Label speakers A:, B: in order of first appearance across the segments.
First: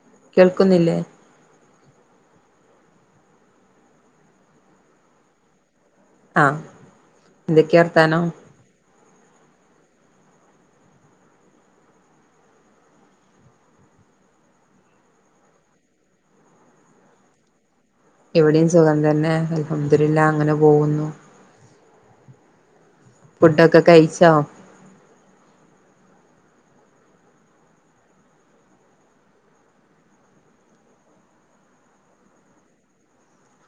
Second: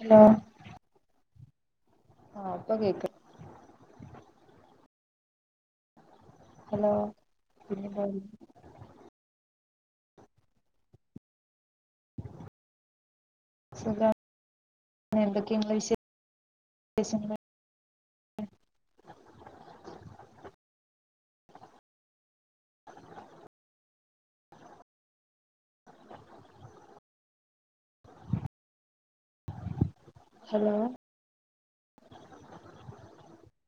A: Hello
B: കേൾക്കുന്നില്ലേ
A: ആ പ്പൊ കേക്
B: ആഹ്
A: ഹലോ
B: എന്തൊക്കെയ
A: പിന്നെ
B: അർഥാനോ
A: സുഖ എന്തൊക്കെയങ്ങളെ വിശേഷങ്ങൾ
B: ഇവിടെയും സുഖം തന്നെ അൽഹംദുലില്ല അങ്ങനെ പോഉന്നു ഫുഡൊക്കെ കഴിച്ചോ
A: ഹലോ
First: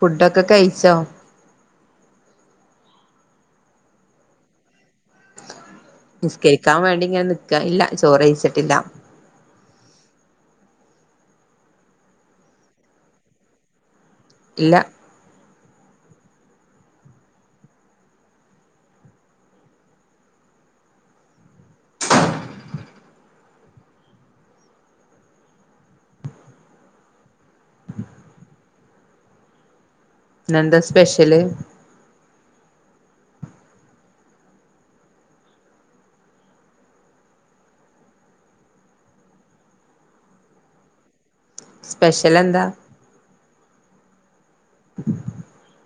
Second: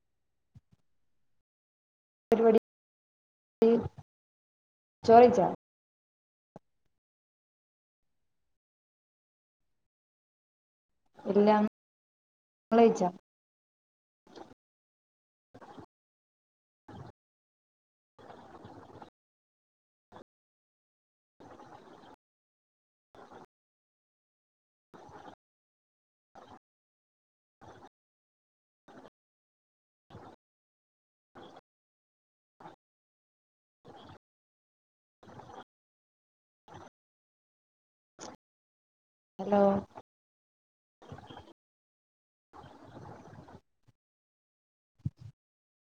B: ഫുഡൊക്കെ കഴിച്ചോ
A: ചോറിച്ചാ
B: നിസ്കരിക്കാൻ വേണ്ടി ഇങ്ങനെ നിക്ക ഇല്ല ചോറേയ്ച്ചിട്ടില്ല
A: ഇല്ല ങ്ങെളെയ്ച്ച
B: ഇല്ല ഇന്നെന്താ സ്പെഷ്യല്
A: ഹലോ
B: സ്പെഷ്യൽ എന്താ [inaudible]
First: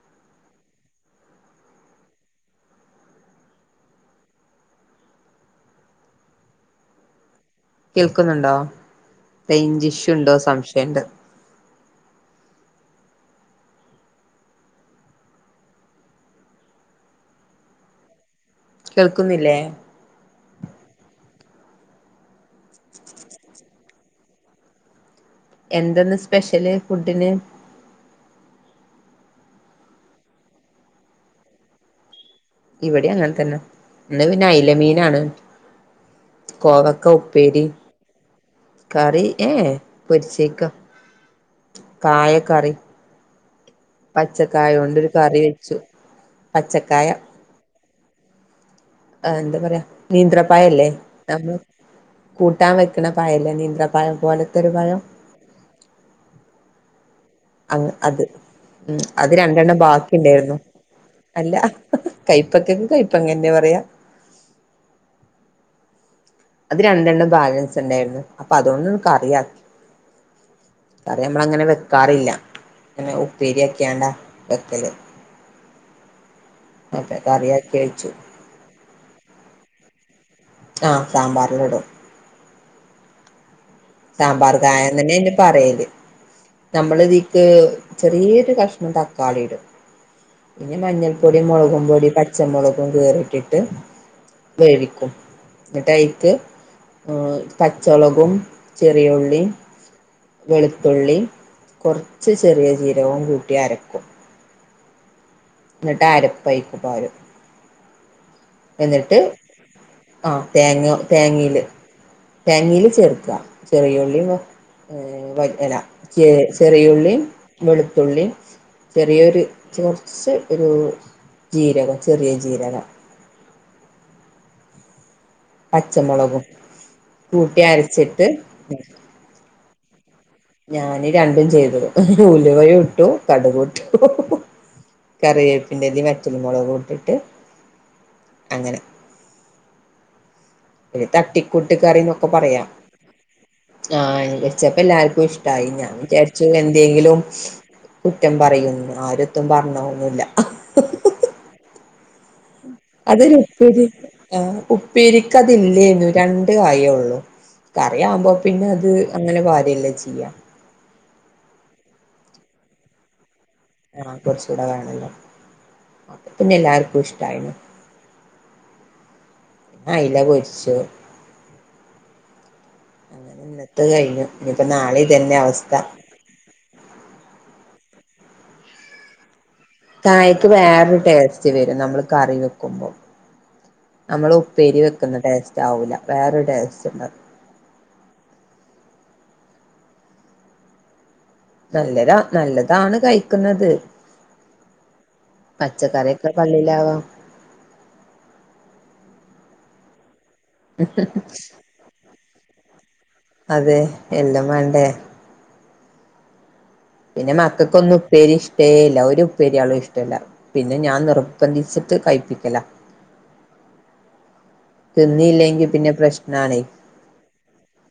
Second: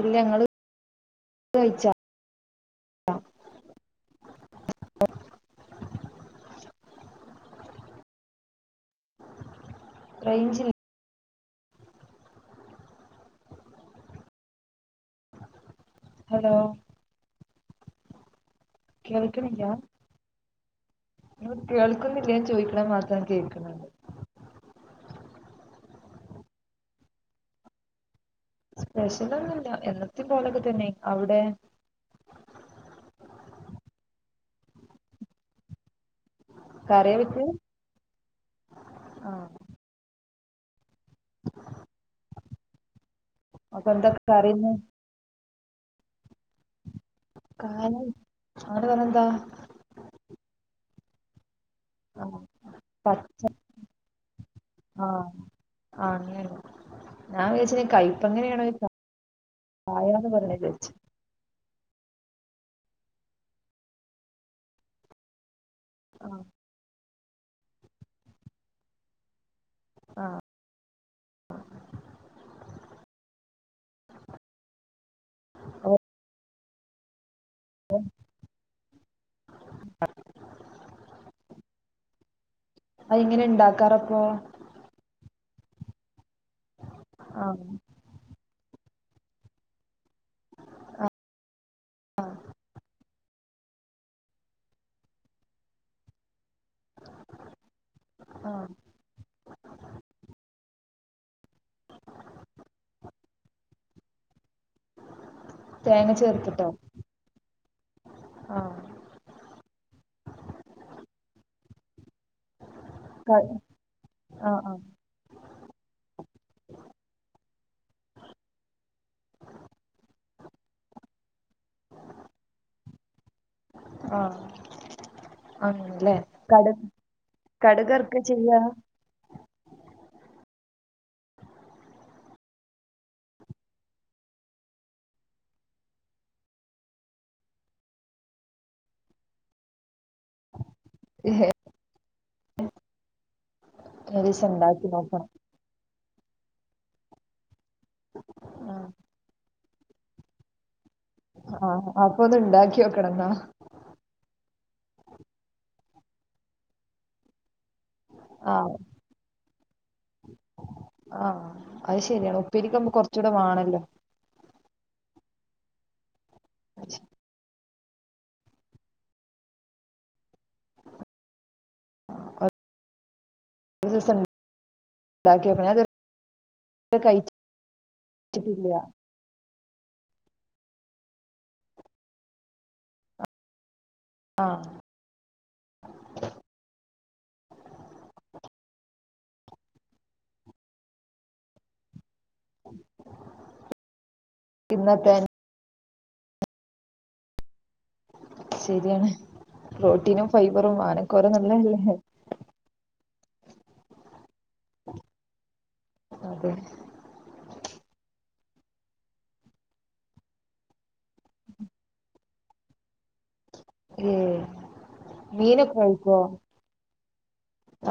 A: ഇല്ല ങ്ങ കഴ [inaudible]
B: കേൾക്കുന്നുണ്ടോ ലഞ്ചിഷുണ്ടോ
A: റേഞ്ചില്ലേ
B: സംശയുണ്ട്
A: ഹലോ
B: കേൾക്കുന്നില്ലേ
A: കേൾക്കുന്നില്ല ഞാൻ ചോദിക്കണ മാത്രം കേൾക്കണുന്നത്
B: എന്തന്ന് സ്പെഷ്യല് ഫുഡിന്
A: സ്പെഷ്യലൊന്നുമല്ല എന്നത്തി പോലൊക്കെ തന്നെ അവിടെ
B: ഇവിടെ അങ്ങനെ തന്നെ ഇന്ന് പിന്നെ അലമീനാണ് കോവക്ക
A: കറിയാ വെച്ചേ
B: ഉപ്പേരി കറി
A: ആഹ്
B: ഏ പരി ചക്ക കായക്കറി
A: അപ്പൊ എന്താ
B: പച്ചക്കായ
A: കറിയിന്ന്
B: കൊണ്ട് ഒരു കറി വെച്ചു പച്ചക്കായ
A: ആ
B: ആ എന്താ പറയാ നീന്ത്രപ്പായല്ലേ നമ്മള്
A: ആഹ്
B: കൂട്ടാൻ വെക്കണ
A: പച്ച
B: പഴയല്ലേ നീന്ത്ര പഴം പോലത്തരു പയം
A: ആ
B: അ അത് ഉ അത് രണ്ടെണ്ണം ബാക്കി
A: ചായാന്ന് പറയണ
B: ഉണ്ടായിരുന്നു
A: വിചാരിച്ചു
B: അല്ല കയ്പക്കക്കെ കയ്പ്പങ്ങന്നെ പറയാ
A: ആഹ
B: അത് രണ്ടെണ്ണം ബാലൻസ് ഉണ്ടായിരുന്നു അപ്പൊ അതുകൊണ്ട് നിക്ക് അറിയാക്കി
A: ആഹ
B: കറ നമ്മള അങ്ങനെ വെക്കാറില്ല പിങ്ങനെ ഉപ്പേരി ഒക്കെയാണ്ടാ വെക്കല്
A: ഓ
B: അതെ കറിയാക്കി കഴിച്ചു ആഹ സാമ്പാറില ഇടും
A: അ ഇങ്ങനെ ഉണ്ടാക്ക
B: സാമ്പാർ കായന്ന്ന്നെ എന്റെ പറയല് നമ്മള്തിക്ക്
A: ആഹ്
B: ചെറിയൊരു കഷ തക്കാളി ഇടും പിന്നെ മഞ്ഞൾ പൊടി മുളകും പൊടി പച്ചമുളും ക ് വേവിക്കും എന്നിട്ട്യിക്ക് ആർ പച്ചളകും
A: ആഹ്
B: ഉള്ളി വെളുത്തുള്ളി കുറച്ച് ചെറിയ ജീരവും കൂട്ടി അരക്കും എന്നിട്ട്
A: തേങ്ങ
B: അരപ്പൈക്ക്
A: ചേർത്തിട്ടോ
B: പോര
A: ആഹ്
B: എന്നിട്ട് ആ തേങ്ങ തേങ്ങയില് തങ്ങൽ ചേർക്കാ
A: ആഹ്
B: ചെറിയ ഉള്ളിയും
A: ആഹ്
B: ഏർ വന ച ചെറിയുള്ളിയും വെളുത്തുള്ളി ചെറിയൊരു കുറച്ച് ഒരു ജീരകം ചെറിയ ജീരകം
A: ആഹ ആല്ലേ
B: പച്ചമുളകും
A: കടക്
B: കൂട്ടി
A: കടുകർക്കെ
B: അരച്ചിട്ട്
A: ചെയ്യാ [inaudible]
B: ഞാന രണ്ടും ചെയ്തത് ഉലുവ ഇട്ടു കടക് ഇട്ടു കറിവേപ്പിന്റെതി മറ്റല മുളക് ഇട്ടിട്ട് അങ്ങനെ ഒരു തട്ടിക്കൂട്ട് കറിന്നൊക്കെ പറയാം ആഹ്
A: ഒരീസം
B: എപ്പ
A: ഇണ്ടാക്കി
B: എല്ലാർക്കും
A: നോക്കണം
B: ഇഷ്ടമായി ഞാൻ വിചാരിച്ചു എന്തെങ്കിലും കുറ്റം പറയുന്നു ആരൊത്തും പറഞ്ഞമന്നില്ല
A: ആഹ അപ്പൊ അത് ഇണ്ടാക്കി നോക്കണം എന്നാ
B: അതൊരു ഉപ്പി ഉപ്പിരിക്കതില്ലേു രണ്ട കായയേ ഉള്ളു കറിയാവവുമ്പോ പിന്നെ
A: ആഹ്
B: അത് അങ്ങനെ പരല്ലേ ചെയ്യാ
A: ആഹ് അത് ശരിയാണ് ഉപ്പഇരിക്കുമ്പോ കുറച്ചുകൂടെ വേണല്ല
B: ആ കുറച്ച കൂടെ വെണല്ലോ പിന്നെ എല്ലാർക്കും ഇഷ്ടായിണ് പി അയില പൊരിച്ചു
A: ഒരു
B: അങ്ങനെ ഇന്നത്തെ
A: ദിവസം
B: കഴിഞ്ഞു ഇനിപ്പോ നാളെ ഇതന്നെ അവസ്ഥ
A: കിില്ല [unintelligible]
B: തായക്ക് വേറൊരു ടേസ്റ്റ് വരും നമ്മള് കറി വെക്കുമ്പോം നമ്മള്
A: ആഹ്
B: ഉപ്പേരി വെക്കുന്ന ടേസ്റ്റ് ആവില്ല വേറൊരു ടേസ്റ്റ് ഉണ്ട നല്ലത നല്ലതാണ് കഴിക്കുന്നത്
A: തിന്നപ്പ
B: പച്ചക്കറിയൊക്കെ പള്ളയിലാവാ
A: ശരിയാണ് പ്രോട്ടീനും ഫൈബറും ആനക്കോ ര നല്ലല്ലേ
B: അതെ എല്ലാം വേണ്ടേ
A: അതെ
B: പിന്നെ മക്കൾക്ക്ന്നും ഉപ്പേരി ഇഷ്ടേല്ല ഒരു ഉപ്പേരിയാളും ഇഷ്ടമല്ല പിന്നെ ഞാൻ നിർബന്ധിച്ച് ട്ട്. കഴപ്പിക്കലാ
A: ഏ
B: തിന്നില്ലെങ്കി
A: മീനൊക്കെ
B: പിന്നെ
A: കഴിക്കോ
B: പ്രശ്നാണ്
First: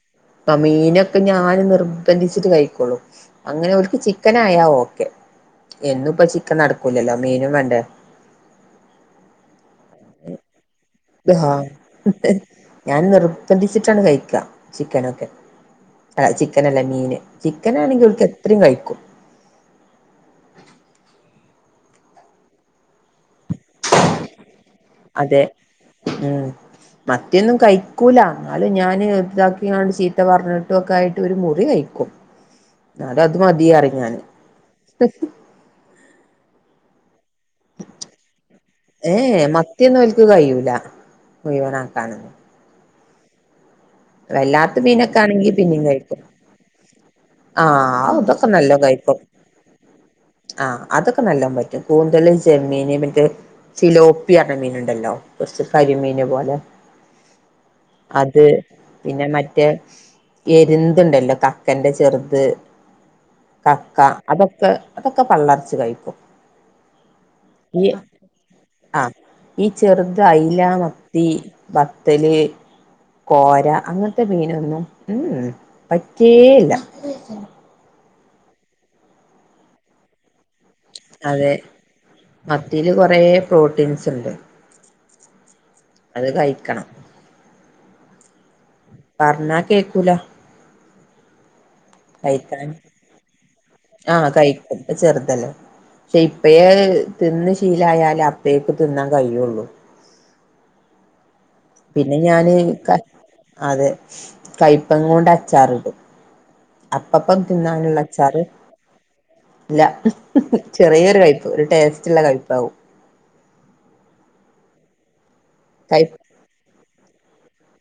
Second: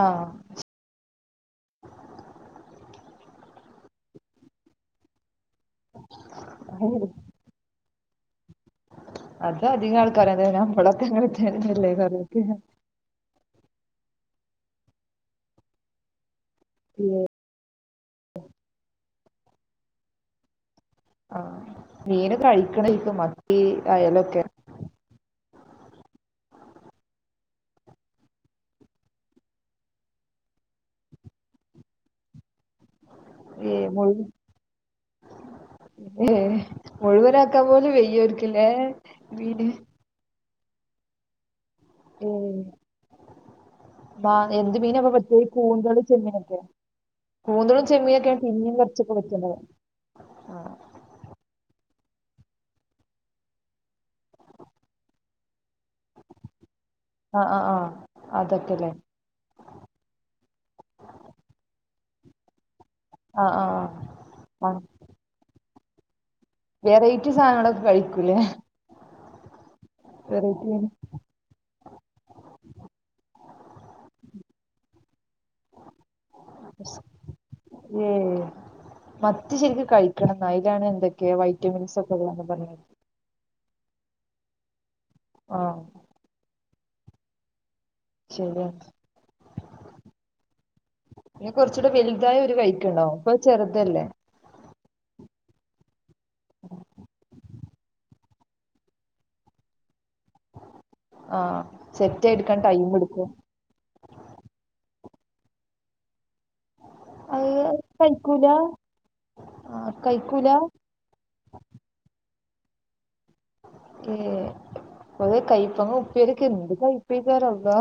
A: ആഹ്
B: അ മീനൊക്കെ ഞാന് നിർബന്ധിച്ചിട്ട് കഴിക്കോള്ളൂ അങ്ങനെ ഓല്ക്ക് ചിക്കൻ ആയാൽ ഓക്കെ എന്നും ഇപ്പ ചിക്കൻ നടക്കൂലല്ലോ മീനും വേണ്ട
A: അത് അധികം ആൾക്കാരെന്ത ഞമ്പളത്തെങ്ങനെല്ലേ കഴിക്ക
B: നിർബന്ധിച്ചിട്ട കഴിക്ക ചിക്കനൊക്ക ചിക്കനല്ല മീൻ ചിക്കൻ ആണെങ്കിൽ അവൾക്ക് എത്രയും കഴിക്കും
A: മീന് കഴിക്കണരിക്കും മത്തി അയലൊക്കെ
B: അതെ ഉം മത്തിയൊന്നും കഴിക്കൂല എന്നാലും ഞാന് ഇതാക്കിയണ്ട് ചീത്ത പറഞ്ഞിട്ടും ഒക്കെ ആയിട്ട് ഒരു മുറി കഴിക്കും എന്നാല അത്
A: ഏ
B: മതിയറിഞാന്
A: മുഴു ഏ മുഴുവനക്കാൻ പോലും വെ്യർക്കില്ലേ മീൻ
B: ല്ല മുഴവന ആാക്കാന്
A: ഏ മാ എന്ത്
B: അല്ലാത്ത
A: മീനപ്പൊ
B: മീനൊക്കെ
A: പറ്റാ ഈ
B: ആണെങ്കി പിന്നിം
A: കൂന്തള്
B: കഴിക്കും
A: ചെമ്മീനൊക്കെ കൂന്തളും
B: ആഹ
A: ചെമ്മീനൊക്കെ
B: അതൊക്കെ
A: പിന്നിം
B: നല്ലോ
A: കൊറച്ചൊക്കെ
B: കഴിക്കും
A: പറ്റുന്നത് ആഹ്
B: ആഹ അതൊക്കെ നല്ലോൻ പറ്റും കൂന്തള് ജെമ്മീന് മറ്റേ ഫിലോപ്പി പറഞ്ഞ മീന ഉണ്ടല്ലോ കുറച്ച് കരിമീന് പോലെ
A: ആഹ ആഹ് ആഹ്
B: അത്
A: അതൊക്കെ
B: പിന്നെ മറ്റേ എരുതുണ്ടല്ലോ കക്കന്റെ ചെറുത്
A: ആഹ് ആഹ് ആഹ്
B: കക്ക അതൊക്കെ അതൊക്കെ പള്ളറച്ചു കഴിക്കും
A: വെറൈറ്റീ സാധനങ്ങള്ക്കെ
B: ഈ
A: കഴിക്കൂലേ
B: ആഹ് ഈ ചെറുത് അയല
A: വെറൈറ്റി
B: മത്തി ബത്തല് കോര അങ്ങനത്തെ മീനൊന്നും ഉ ഉം പറ്റേയില്ല
A: മത്തി ശരിക്ക് കഴിക്കണം എന്നായി എന്തൊക്കെയ
B: അതെ
A: വൈറ്റമിൻസ് ഒക്കെ പറഞ്ഞത്
B: ൻസ് ഉണ്ട്
A: ആഹ
B: അത് കഴിക്കണം
A: ശരിയാണ്
B: പറഞ്ഞാ കേക്കൂല
A: പിന്നെ കുറച്ചൂടെ വലുതായ ഒരു
B: കഴിക്കാൻ
A: കഴിക്കണ്ടാവും ഇപ്പൊ ചെറുതല്ലേ
B: ആഹ കഴിക്കൻ ചെറുതല്ലേ പക്ഷെ ഇപ്പയേ തിന്ന് ശീലായാലേ അപ്പേക്ക തിന്നാൻ കഴിയുള്ളു
A: ആഹ്
B: പിന്നെ
A: സെറ്റ്
B: ഞാാന്
A: എടുക്കാൻ ടൈം
B: ക
A: എടുക്കും
B: അതെ കയ്പങ്ങാ കൊണ്ട് അച്ചാറിടും അപ്പപ്പ
A: അത്
B: തിന്നാനള്ള അച്ചാറ്
A: കഴിക്കൂല
B: ഇല്ല
A: ആഹ് കഴിക്കൂല
B: ചെറിയൊരു കഴിപ്പ് ഒരു ടേസ്റ്റ്ള്ള കഴിപ്പാവും
A: ഏ അത കഴപ്പങ്ങ
B: കൈ
A: ഉപ്പിരക്ക എന്ത് കഴപ്പ തറ അവവാ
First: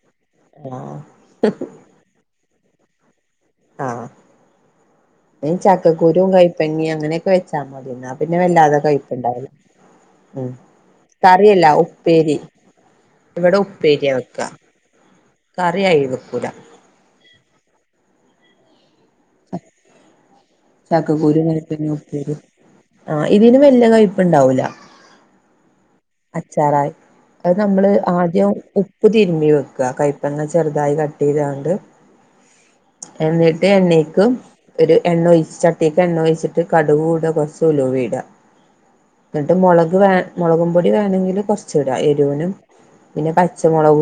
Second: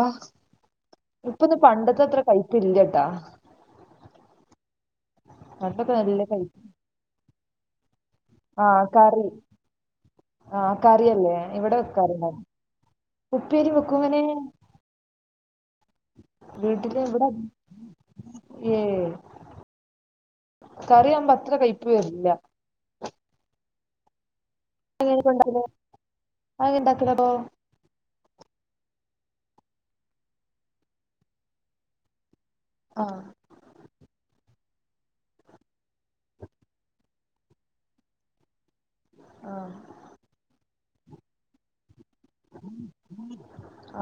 B: ആഹ്
A: ഇപ്പൊ ഇന്ന് പണ്ടത്തെ അത്ര കഴപ്പ ഇല്ലട്ടാ
B: ആഹ
A: പണ്ടൊക്കെ നല്ല
B: ചക്കക്കുരുും
A: കൈപ്പ്
B: കൈപ്പങ്ങിയ അങ്ങനെയൊക്കെ വെച്ചാൽ മതിന്ന പിന്നെ വല്ലാതെ
A: ആഹ്
B: കഴപ്പ
A: കറി
B: ഇണ്ടാവല്ല ഉ
A: ആഹ് കറിയല്ലേ
B: കറല്ല
A: ഇവിടെ
B: ഉപ്പേരി
A: വെക്കാറുണ്ടായിരുന്നു
B: ഇവിടെ
A: ഉപ്പേരി വെക്കും
B: ഉപ്പേരിയാ
A: ഇങ്ങനെ
B: വെക്ക കറിയ ഇത്പ്പൂര
A: ഏ
B: ചക്കക്കൂരു
A: അത്ര കയ്പ്പ്
B: നേരത്തന്നെ
A: വരില്ല
B: ഒപ്പ ആഹ ഇതിന് വല്ല കയപ്പ്ണ്ടാവൂല
A: എങ്ങനെ കൊണ്ട
B: അച്ചാറായി അത് നമ്മള് ആദ്യ ഉപ്പ് തിരുമ്പി വെക്കുക കൈപ്പങ്ങാ ചെറുതായി കട്ട് ചെയ്തൊണ്ട്
A: ആഹ്
B: എന്നിട്ട് എണ്ണക്ക് ഒരു എണ്ണ ഒഴിച്ചട്ട എണ്ണ ഒഴിച്ചിട്ട് കടുുക കൂട കുറച്ചല വീട എന്നിട്ട്
A: ആഹ്
B: മുളക് മുളക പൊടി വേണെങ്കിൽ കുറച്ചട ന പിന്നെ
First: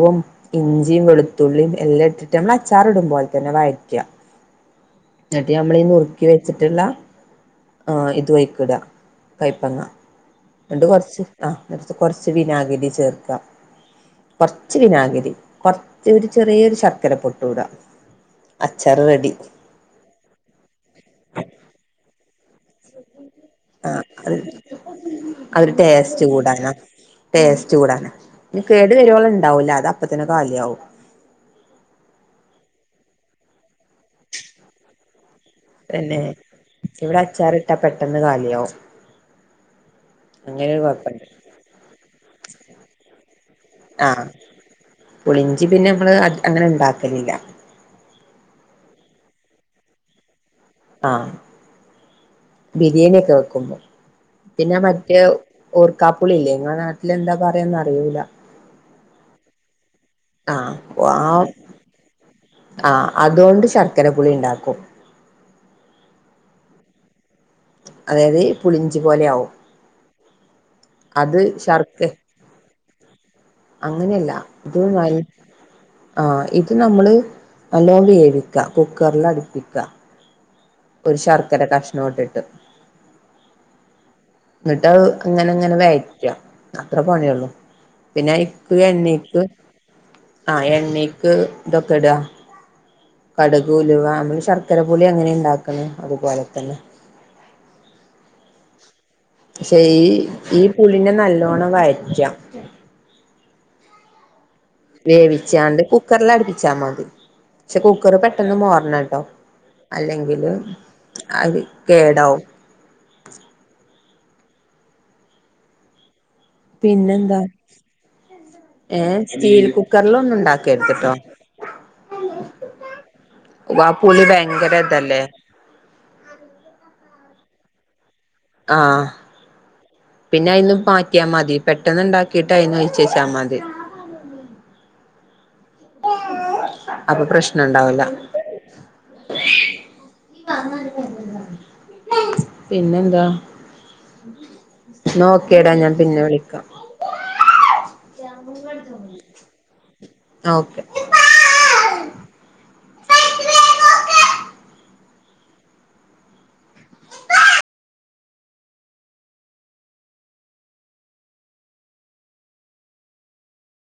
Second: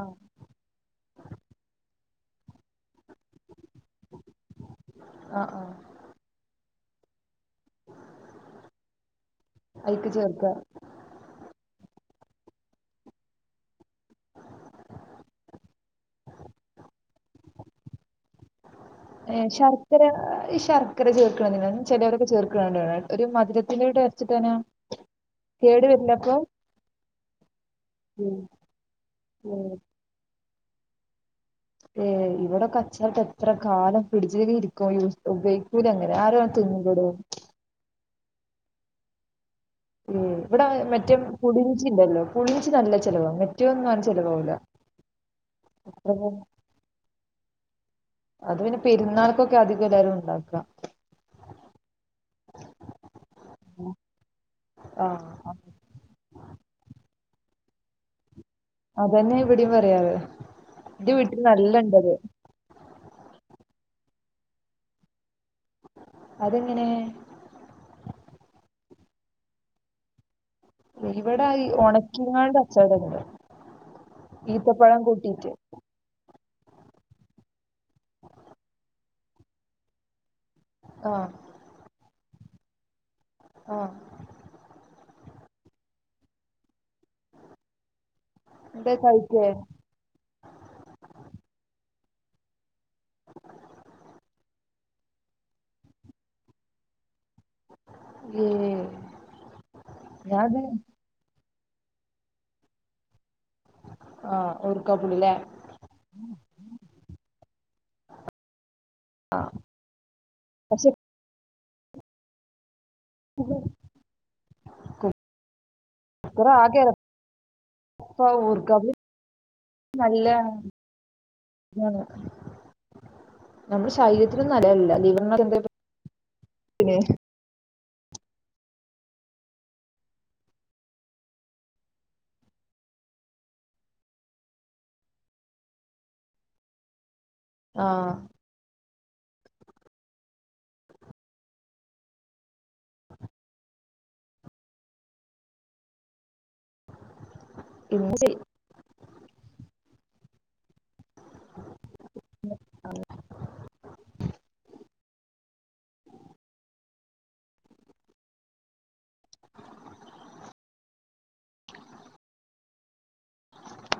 A: ആഹ്
B: ഇച വെളുള്ളല്ലാം നമ്മൾ അച്ചാർ ഇടും പോലെ തന്നെ വരക്കുക
A: ആഹ്
B: എന്നിട്ട്
A: ആഹ്
B: നമ്മളീഈ നുറുക്കി വെച്ചിട്ടുള്ള ആഹ് ഇത് വൈക്കട കയപ്പങ്ങ
A: അയിക്ക് ചേർക്ക
B: ഉണ്ട് കൊറച്ച് നേത്ത് കൊറച്ച് വിനാഗിരി ചേർക്കാം കുറച്ച വിനാഗിരി കുറച്ച് ഒരു ചെറിയൊരു ശർക്കര പൊട്ടൂടാം
A: ശർക്കര ഈ ശർക്കര ചേർക്ക ചെിലവരൊക്കെ ചേർക്കണണ്ട ഒരു ഇത്തില അരച്ചി തനാ
B: അവര് ടേസ്റ്റ് കൂടാന ടേസ്റ്റ് കൂടാണ്
A: ഉം
B: ഇ കേട് വരുവള ഉണ്ടാവൂല
A: ഉം
B: അത് അപ്പത്തന്നെ കാലിയ ആവും
A: ഏ ഇവിടെക്കെ അച്ചറിട്ട് എത്ര കാലം പിടിച്ചക്കെ ഇരിക്കുവ ഉപയോഗിക്കൂല അങ്ങനെ
B: പിന്നെ
A: ആരോ തിുന്നിിക്കട
B: ഇവിടെ അച്ചാറിട്ടാ പെട്ടെന്ന് കാലിയവും
A: ഇവിടെ മറ്റും പുളിഞ്ചി ഇണ്ടല്ലോ പുളിഞ്ച്ി നല്ല ചെിലവാാണ് മെറ്റന്നുംൻ
B: ആഹ്
A: ചെിലവവില്ല
B: പുളിഞ്ചി പിന്നെ നമ്മള് അങ്ങനെ ഉണ്ടാക്കലില്ല
A: അത് പിന്നെ പെരുന്നാൾക്കൊക്കെ അധികം എല്ലാരും ണ്ടാക്കാ
B: ആഹഹ് ബിരിയാണി ഒക്കെ വെക്കുമ്പോ പിന്നെ മറ്റേ
A: ആഹ്
B: ഓർക്കാപ്പുളില്ലേങ്ങള ഇല്ല എന്താ പറയന്ന് അറിിയൂല
A: അതന്നെ ഇവിടെയും പറയാർ ഇൻറെ വീട്ടിൽ നല്ല ഇണ്ടത്
B: അതുണ്ട് ശർക്കര പുളി ണ്ടാക്കും
A: അതെങ്ങനെ
B: അതായത് പുളിഞ്ചി പോലെ ആവും അത്
A: ഇവിടെ ഈ
B: ശർക്ക
A: ഒണക്കിങ്ങാണ്ട് അച്ചാറടല്
B: അങ്ങനെയല്ല ഇത് വൽ ആഹ ഇത് നമ്മള് നല്ലോണം വേവിക്ക കുക്കറ അട് പ്പിക്ക ഒരു
A: ആഹ്
B: ശർക്കര കഷ്ണോട്ടിട്ട്
A: ആഹ്
B: ട്ട്അഹ് ങ്ങനെ ങ്ങനെ വയറ്റ അത്ര പണിള്ളു പിന്നെ അഐക്ക്
A: എന്താ
B: എണ്ണീക്ക്
A: കഴിക്കേ
B: ആഹ എണ്ണക്ക് ഇതൊക്കെ ഇട കടക് ഉലുവ നമ്മള് ശർക്കര പുളി ങ്ങനെ ണ്ടാക്കണ അതുപോലെ തന്നെ
A: ഏഹ്
B: പക്ഷെ ഈ ഈ പുളിനെ നല്ലോണ്ണം വയറ്റ
A: ആഹ
B: വേവിച്ചാണ്ട് കുക്കറൽ അടുപ്പിച്ചാൽ മതി ക്ഷെ കുക്കർ പെട്ടെന്ന് മോറ ണ ട്ടോ
A: ആഹ്
B: അല്ലെങ്കില്
A: പക്ഷെ
B: അ കേടാവ
A: [unintelligible] ആകെ
B: പിന്നെന്താ
A: എരപ്പാ ഊർക്കാപ്പുളി
B: ഏർ സ്റ്റീൽ കുക്കറിലൊ ന്നും ണ്ടാ ക്കേർത് ട്ടോ
A: ഉഹ
B: ആ
A: നമ്മള്
B: പുളി
A: ശരീരത്തി നൊന്നും
B: ഭയങ്കര
A: നല്ലേല്ല
B: ഇതല്ലേ
A: ലീവർനക്കന്തേ [unintelligible]
B: ആഹ പിന്നെ അയിന്ന മാറ്റിയാ മതി പെട്ടന്ന് ഉണ്ടാക്കിട്ട്യിന്ന് ഒഴിച്ചേച്ച മതി
A: [unintelligible]
B: [inaudible] അപ്പൊ പ്രശ്നുണ്ടാവൂല [inaudible]
A: ആഹ്
B: നീ വന്ന പിന്നെ എന്താ നോക്കിയടാ ഞാൻ പിന്നെ വിളിക്കാം
A: ഇന്നാ ശരി
B: ഓക്കെ
A: അതെ [inaudible]